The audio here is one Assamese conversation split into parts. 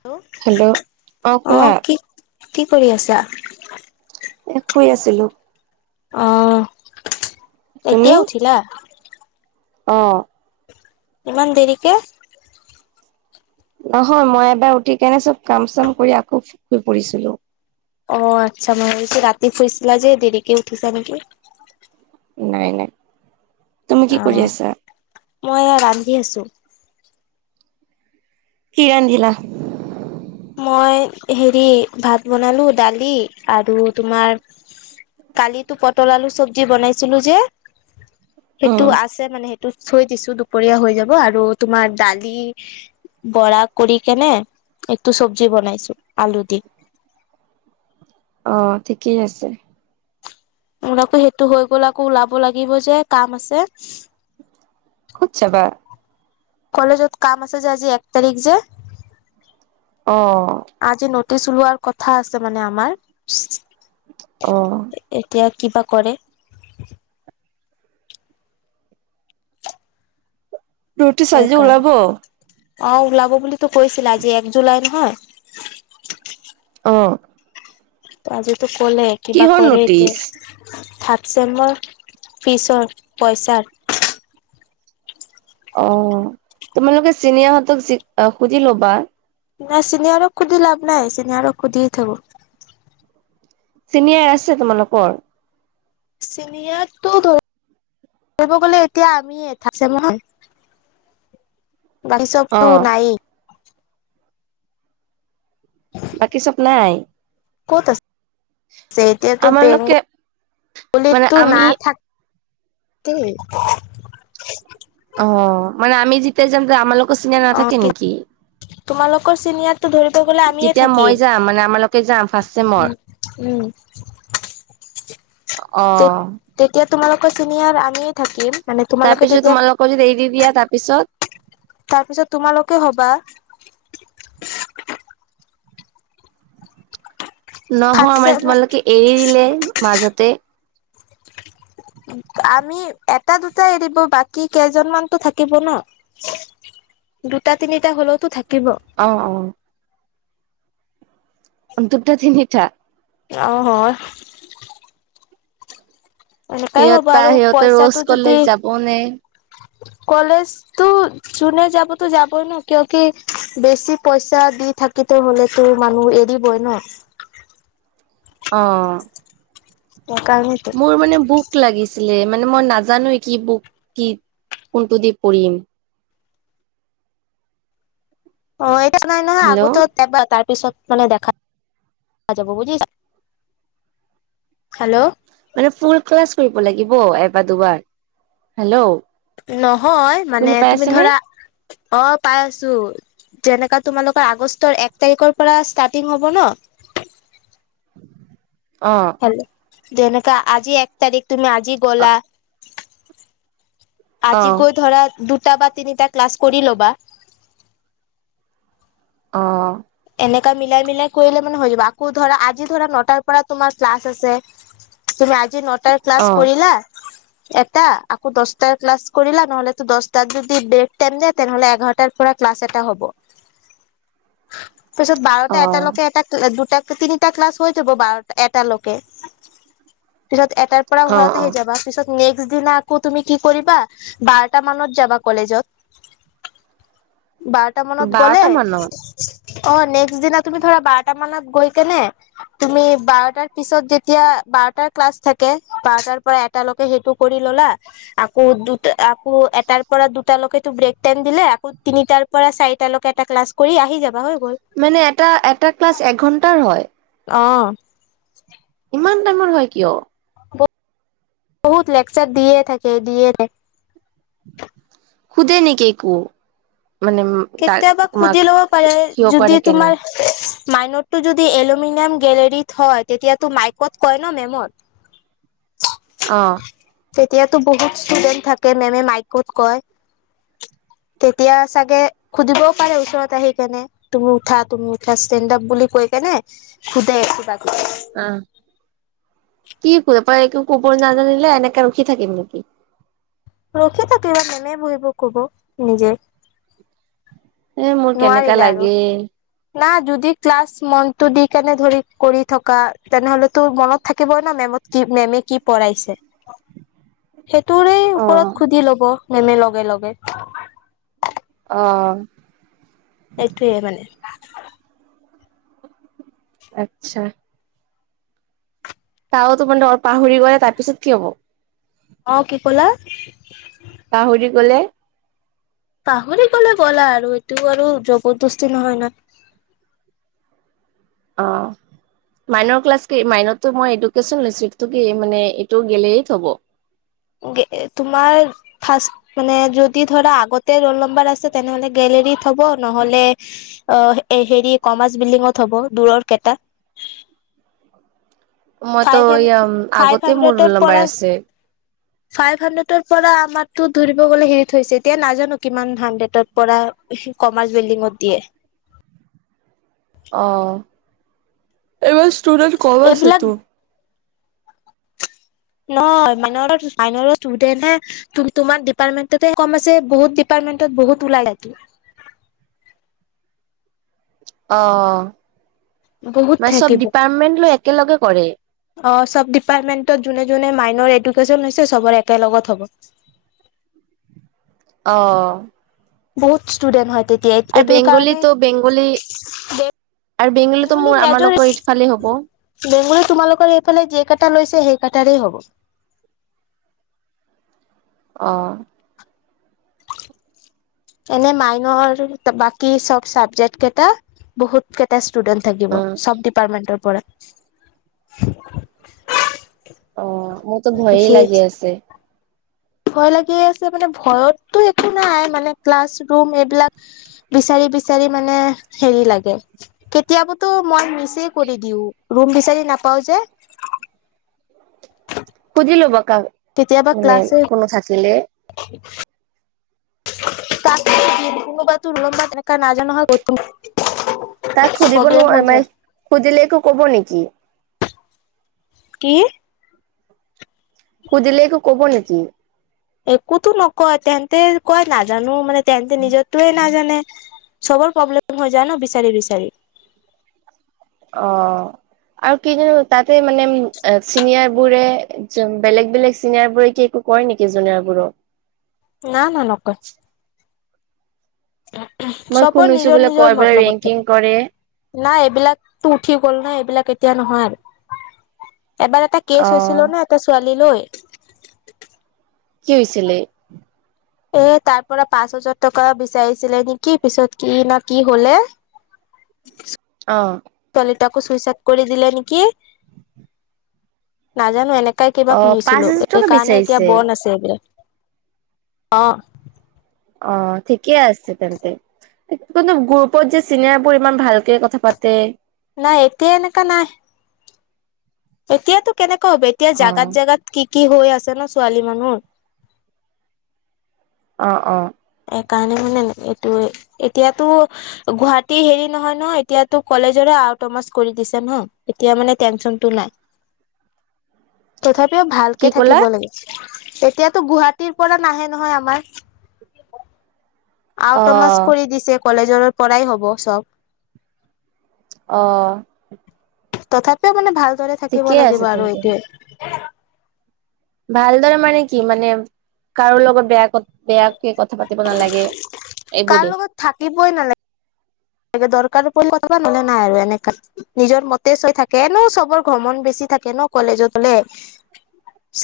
হেল্ল' অ কি কি কৰি আছা? এ শুই আছিলো অ এতিয়া উঠিলা? অঁ ইমান দেৰিকে নহয় মই এবাৰ উঠি কেনে চব কাম চাম কৰি আকৌ শুই পৰিছিলো অ আচ্ছা মই ভাবিছো ৰাতি শুইছিলা যে দেৰিকে উঠিছা নেকি? নাই নাই তুমি অ কি কৰি আছা? মই ৰান্ধি আছো। কি ৰান্ধিলা মই হেৰি ভাত বনালো দালি আৰু তোমাৰ কালিতো পটল, আলু চব্জি বনাইছিলো যে সেইটো উম আছে মানে সেই থৈ দিছো দুপৰীয়া হৈ যাব আৰু তোমাৰ দালি বৰা কৰি কেনে টো চব্জি বনাইছো আলু দি। অ ঠিকেই আছে। মোৰ আকৌ সেইটো হৈ গল আকৌ ওলাব লাগিব যে কাম আছে। ক'ত জাবা? কলেজত কাম আছে যে আজি এক তাৰিখ যে। অ চলোৱাৰ কথা আছে মানে আমাৰ। অহ‌ এতিয়া কিবা কৰে। ৰুটি চাজি সেইকাৰণে ওলাব। অ ওলাব বুলিতো কৈছিলা আজি এক জুলাই নহয়। অ ত আজিতো ক'লে কিবা কিহৰ কৰে নটিচ এতিয়া থাক। চেমৰ ফিচৰ পইচাৰ। অ তোমালোকে চিনিয়াহঁতক যি সুধি ল'বা। নাই চিনিয়ৰক সুধি লাভ নাই চিনিয়ৰক সুধি থব। চিনিয়াৰ আছে তোমালোকৰ। চিনিয়াতটো ধৰি। ব গলে এতিয়া আমিয়ে থাতচেমৰ। বাকী অ চবতো নাই। বাকী চব নাই। ক'ত আছে এতিয়াতো আমালোকে মানে বেংগলংগলীতো না আমি থাক কে। অ মানে আমি যাম যে আমাৰ লগত চিনিয়াৰ অ নাথাকে নেকি। তোমালোকৰ চিনিয়ৰটো ধৰিব গলে আমিয়ে যেতিয়া মই থাকিম যাম মানে আমালোকে যাম ফাৰ্ষ্ট উ। চেমৰ উম। অ তে তেতিয়া তোমালোকৰ চিনিয়াৰ আমিয়ে থাকিম। মানে তোমালোকে তাৰপিছত তেতিয়া তোমালোকৰ যদি এৰি দিয়া তাৰপিছত তাৰপিছত তোমালোকে হবা। ফাৰ্ষ্ট নহয় মানে চেমত তোমালোকে এৰি দিলে মাজতে। [inaudible] আমি এটা দুটাই এৰিব বাকী কেইজনমানতো থাকিব ন। দুটা তিনিটা হলেওতো থাকি। অ অ। দুটা তিনিটা। অহ সেইকোৱাই হ'ব সিহঁতা আৰু সিহঁতে ৰ'জ পইচাটো যদি। কলেজ যাব নে কলেজতো যোনে যাবতো যাবই ন কিয় কি বেছি পইচা দি থাকিতো হলেতো মানুহটো এৰিবই ন। অ। সেইকাৰণেতো। মোৰ মানে বুক লাগিছে ছিলে মানে মই নাজানোে কি বুক কি কোনটো দি পঢ়িম। অ এতিয়া নাই নহয় আগতো হেল্ল' এবাৰ তাৰ পিছত মানে দেখা যাব বুজিছা হেল্ল' মানে ফুল ক্লাছ কৰিব লাগিব এবাৰ দুবাৰ হেল্ল' নহয় মানে শুনি পাই তুমি আছেনে? ধৰা অ পাই আছো যেনেকা তোমালোকৰ আগষ্টৰ এক তাৰিখৰ পৰা ষ্টাৰ্টিং হ'ব ন অ। হেল্ল' যেনেকা আজি এক তাৰিখ তুমি আজি গ'লা আজি অ গৈ ধৰা দু টা বা তিনিটা ক্লাছ কৰি ল'বা অ। এনেকা মিলাই মিলাই কৰিলে মানে হৈ যাব। আকৌ ধৰা আজি ধৰা নটাৰ পৰা তোমাৰ ক্লাছ আছে তুমি আজি নটাৰ ক্লাছ অ', কৰিলা? এটা আকৌ দচটাৰ ক্লাছ কৰিলা, নহ'লে দচটাৰ যদি ব্ৰেক টাইম দিয়ে, তেনেহলে এঘাৰটাৰ পৰা ক্লাছ এটা হ'ব। পিছত বাৰটা অ', এটালকে এটা দুটা তিনিটা ক্লাছ হৈ যাব বাৰ এটা লৈকে। পিছত এটাৰ পৰা অ', ঘৰত আহি অ', যাবা। পিছত নেক্স দিনা আকৌ তুমি কি কৰিবা, বাৰটা মানত যাবা কলেজত। বাৰটা মানত গ'লে বাৰটা মানত? অ নেক্স দিনা তুমি ধৰা বাৰটা মানত গৈ কেনে তুমি বাৰটাৰ পিছত যেতিয়া বাৰটাৰ ক্লাছ থাকে, বাৰটাৰ পৰা এটালৈকে সেইটো কৰি ললা, আকৌ দুটা আকৌ এটাৰ পৰা দুটালৈকে ব্ৰেক টাইম দিলে, আকৌ তিনিটাৰ পৰা চাৰিটালৈকে এটা ক্লাছ কৰি আহি যাবা হয় মানে এটা এটা ক্লাছ এঘণ্টাৰ হয়? অ। ইমান টাইমৰ হয় কিয়? বহুত লেকচাৰ দিয়ে থাকে দিয়ে থাকে। শুধে নেকি একো? মানে তাক কেতিয়াবা মাক সুধি ল'ব পাৰে, কিয় কৰে যদি কেনে? তোমাৰ মাইনতটো যদি এলুমিনিয়াম গেলেৰিত হয়, তেতিয়াতো মাইকত কয় ন মেমত [inaudible] অ। তেতিয়াতো বহুত ষ্টুডেন্ট থাকে মেমে মাইকত কয় তেতিয়া চাগে সুধিবও পাৰে ওচৰত আহি কেনে, তুমি উঠা তুমি উঠা ষ্টেড আপ বুলি কৈ কেনে সুধে কিবা কিবি অহ। কি কৰে পৰা এক একো কব নাজানিলে এনেকে ৰখি থাকিম নেকি? ৰখি থাকে, মেমে বহিব কব নিজে। এ মোৰ কেনেকা নোৱাৰিলে আৰু লাগে। না যদি ক্লাছ মনটো দি কেনে ধৰি কৰি থকা, তেনেহ'লেতো মনত থাকিবই ন মেম কি মেমে কি পঢ়াইছে। সেইটোৰে অ', ওপৰত সুধি লব মেমে লগে লগে। অ। সেইটোয়ে মানে আচ্ছা। টাওতো মাৰ [unintelligible] অলপ পাহৰি গ'লে তাৰপিছত কি হব? অ কি কলা? পাহৰি গলে, পাহৰি গলে গ'লা আৰু এইটোও আৰু জবৰদস্তি নহয় ন। অ মাইনৰ ক্লাছ কি মাইনত, টো মই এডুকেশচন লৈছো, এইটো কি মান এইটো গেলেৰিত হব? তোমাৰ ফাৰ্ষ্ট যদি ধৰা আগতে ৰল নাম্বাৰ আছে তেনেহলে গেল- লেৰিত হ'ব, নহলে অ হেৰি কমাৰ্চ বিল্ডিঙত হ'ব দূৰৰ কেইটাত। [inaudible] মইতো ফাইভ হেন এয়া ফাইভ আগতে মোৰ ৰোল হানড্ৰেডৰ নাম্বাৰ পৰা, আছে ফাইভ হাড্ৰেডৰ পৰা আমাৰতো ধৰিব গলে হেৰিত হৈছে, এতিয়া নাজানো কিমান হাড্ৰেডৰ পৰা। কমাৰ্চ বিল্ডিংত দিয়ে। অ। এইবাৰ ষ্টুডেণ্ট কম আছে এইবিলাক টো। ন মান মাই ষ্টুডেন্ট হে তোমাৰ ডিপাৰ্টমেন্টতে কম আছে। বহুত ডিপ - মেন্টত মটত বহুত ওলাই যাই টো। অ। বহুত মানে চব থাকিব অ ডিপাৰ্টমেন্ট লৈ একেলগে কৰে চব ডিপাৰ্টমেন্টত জোনে জোনে জোনে মাইনৰ এডুকেছন হৈছে চবৰে একেলগত হ'ব। অ। বহুত ষ্টুডেন্ট হয় তেতিয়া আৰু এইটোৰ কাৰণে বেংগলীতো বেংগলী আৰু বেগ বেংগলীতো বেংগলী মোৰ মেজৰ আমালোকৰ ইফালে হ'ব বেংগলী তোমালোকৰ এইফালে যে কেইটা লৈছে সেই কটা। তাৰে হ'ব। অহ। [inaudible] এনে মাইনৰ বাকী চব চাবজেক্ট কেইটা বহুত কেইটা- ষ্টুডেণ্ট থাকিব উম চব ডিপাৰ্টমেন্টৰ পৰা। অ মোৰতো ভয় লাগি আছে। ভয় লাগি আছে মানে ভয়তো একো নাই মানে ক্লাছ ৰুম এইবিলাক বিচাৰি বিচাৰি বিচাৰি মানে হেৰি লাগে। কেতিয়াবা মই মিছ কৰি দিও ৰুম বিচাৰি নাপাও যে। সুধিলো বা- কেতিয়াবা ক্লাছে ব তোৰওলম্বা তেনেকুৱা নাজানো হয় কত। তাক শুধিবলো অ মাই শুধিলো একো কব নেকি। কি শুধিলে একো কব নেকি। একোতো নকয় তেন্তে কয় নাজানো মানে তেন্তে নিজৰটোৱে নাজানে। চবৰ প্ৰব্লেম হৈ যায় ন বিচাৰি বিচাৰি। অ। আৰু কি জানো তাতে মানে চিনিয়ৰ বোৰে বেলেগ বেলেগ চিনিয়ৰ বোৰে কি একো- কয় নেকি যোনিয়েৰবোৰক। না না নকয়। মই চপৰ শুনিছো নিজৰ বোলে নিজৰ কয় বোলে মতলবত ৰেংকিং কৰে থাকে। নাই এইবিলাকতো উঠি গ'ল ন এইবিলাক। কেতিয়া নহয় আৰু এবাৰ এটা কেচ হৈছিল অ' নে এটা ছোৱালী লৈ [inaudible] কি হৈছিলে? এ তাৰ পৰা পাঁচ হাজাৰ টকা বিচাৰিছিলে নেকি পিছত কি না কি হলে [unintelligible] অ' তাকো চুই চাইদ কৰি দিলে নেকি। নাজানো এনেকাই কিবা অ' পাঁচ শুনিছিলো হাজাৰ এই টকা কাৰণে এতিয়া বিচাৰিছে বণ আছে এইবিলাক। অ', অহ, ঠিকেই আছে তেন্তে। কিন্তু, গ্ৰুপত যে চিনিয়াৰ বোৰ ইমান ভালকে কথা পাতে নাই এতিয়া এনেকা নাই। এতিয়াতো কেনেকুৱা হ'ব এতিয়া অ'। জাগাত- জাগাত কি -কি হৈ আছে ন' ছোৱালী মানুহৰ। অহ - অহ। সেইকাৰণে মানে এইটো এতিয়াতো গুৱাহাটী হেৰি নহয় -নহয় এতিয়াতো কলেজৰে আওটমাছ কৰি দিছে ন' এতিয়া মানে টেনচনটো নাই। তথাপিও কি ভালকে ক'লা? থাকিব লাগিছে। এতিয়াতো গুৱাহাটীৰ পৰা নাহে নহয় আমাৰ। আউটমছ অ' কৰি দিছে কলেজৰ পৰাই হ'ব চব। অহ। তথাপিও মানে ভালদৰে থাকিব আছে লাগিব আৰু তেন্তে। এইটোৱে। ভালদৰে মানে কি মানে কাৰো লগত বেয়া কত বেয়া কথা পাতিব নালাগে কাৰ এইবোৰে লগত থাকিবই [unintelligible] দৰকাৰ পৰিলে কথা কবা নহলে নাই আৰু এনেকা নিজৰ মতে চৈ থাকে এনো চবৰ ঘমণ বেছি থাকে ন' কলেজত হলে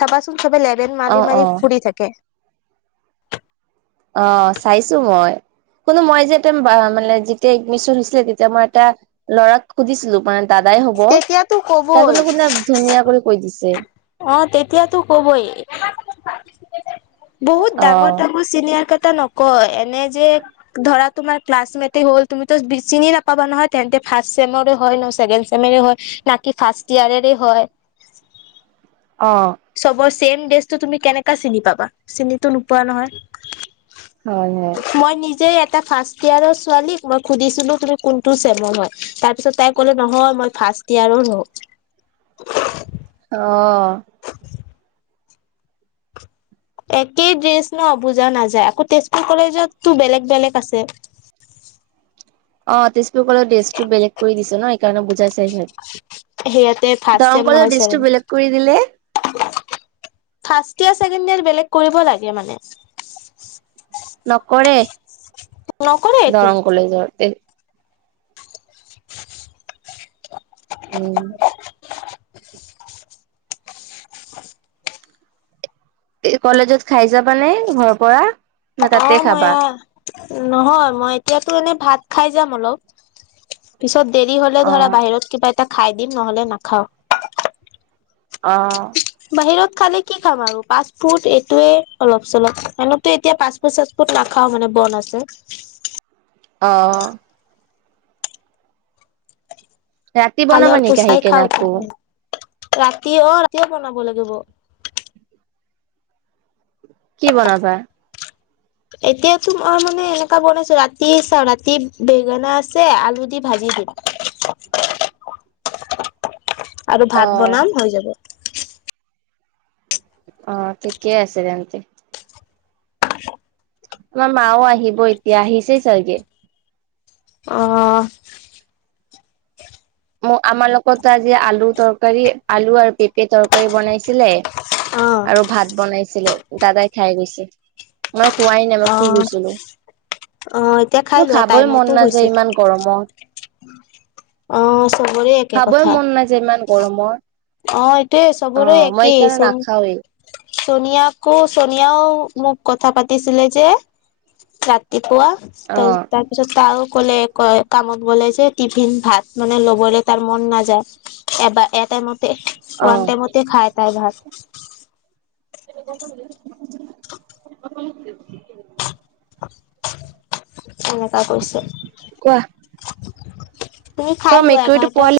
চাবাচোন চবে লেভেন অ মাৰি অ -মাৰি ফুৰি থাকে। অহ, চাইছো মই। কুনো মই যে এ মানে যেতিয়া এডমিশন হৈছিলে তেতিয়া মই এটা ল'ৰাক সুধিছিলো মানে দাদাই হ'ব তেতিয়াতো তাইকন্ত কবই কোনে ধুনীয়া কৰি কৈ দিছে। অহ, তেতিয়াতো কবই বহুত অ ডাঙৰ -ডাঙৰ চিনিয়াৰ কেটা নকয় এনে যে ধৰা তোমাৰ ক্লাছমেট হল তুমিটো চিনি নাপাবা নহয় তেন্তে ফাৰ্ষ্ট চেমৰে হয় ন'চেছেণ্ড চেমৰে মেৰে হয় না কি ফাৰ্ষ্ট ইয়াৰেৰে হয়। অহ চেম ড্ৰেছটো তুমি কেনেকা চিনি পাবা চিনিটো নোপোৱা নহয়। হয় হয় মই নিজে এটা ফাৰ্ষ্ট ইয়াৰৰ ছোৱালীক মই সুধিছিলো তুমি কোনটো ছেমৰ হয় তাৰপিছত তাই কলে নহয় মই ফাৰ ফাৰ্ষ্ট ইয়াৰৰ হও অহ একেই ড্ৰেছ ন' বুজা নাযায় আকৌ তেজপুৰ কলেজতো বেলেগ -বেলেগ আছে। [inaudible] অহ, তেজপুৰকলেজৰ ড্ৰেছ টো বেলেগ কৰি দিছে ন এইকাৰণে বুজাই চাইচে। সেয়াতে ফাৰ্ষ্ট চেম নহয় ড্ৰেছটো চেভেন বেলেগ কৰি দিলে ফাষ্ট ইয়াৰ ছেকেণ্ড ইয়াৰ বেলেগ কৰিব লাগে মানে নকৰে নকৰে এইটো দৰং কলেজৰ তে [inaudible] উম [inaudible] কলেজত খাই যাবানে ঘৰৰ পৰা? ন অহ, তাতে খাবা মায়া। নহয় মই এতিয়াতো এনে ভাত খাই যাম অলপ পিছত দেৰি হলে অ ধৰা বাহিৰত কিবা এটা খাই দিম নহলে নাখাওঁ। অ', বাহিৰত খালে কি খাম আৰু পাষ্ট ফুড এইটোৱে অলপ -চলপ এনতো এতিয়া পা পাচ ফুট -চাছ ফুট নাখাও মানে বন আছে। অহ ৰাতি খালে বনাবা নেকি আহি অলপোচকাই কেনে খাওঁ আকৌ [unintelligible] ৰাতি অহ ৰাতিয়ে বনাব লাগিব। কি বনাবা? [inaudible] এতিয়াতো মই মানে এনেকা বনাইছো ৰাতি চাওঁ ৰাতি বেঙেনা আছে আলু দি ভাজি দিম আৰু অ ভাত বনাম হৈ যাব। অ ঠিকেই আছে তেন্তে। তোমাৰ মাও আহিব এতিয়া আহিছেই চাগে আহ ম আমাৰ লগত আজি আলু তৰকাৰী আলু আৰু পেপে তৰকা ৰী বনাইছিলে অ আৰু ভাত বনাইছিলে দাদাই খাই গৈছে মই খোৱাই নাই মই অ শুই গৈছিলো অ এতিয়া খাই মোৰ লোৱা খাবই টাইমতো মন হৈছে নাযায় ইমান গৰমত অ চবৰে একে খাবই কথা মন নাযায় ইমান গৰমত অ এইটোৱে অ চবৰে মই একেই এইকাৰণে চন নাখাওৱেই চোনিয়াকো চোনিয়াও মোক কথা পাতিছিলে যে ৰাতি পোৱা অ তাৰপিছতে তাইও ক'লে কয় কামত গ'লে যে টিফিন ভাত মানে ল'বলে তাৰ মন নাযায় এবাৰ এ টাইমত অ ওৱান টাইমতে খাই তাই ভাত [unintelligible] [inaudible] এনেকা কৈছে কোৱা তুমি খাই তই লোৱা মেকুৰীটো এঘাৰটা পোৱালি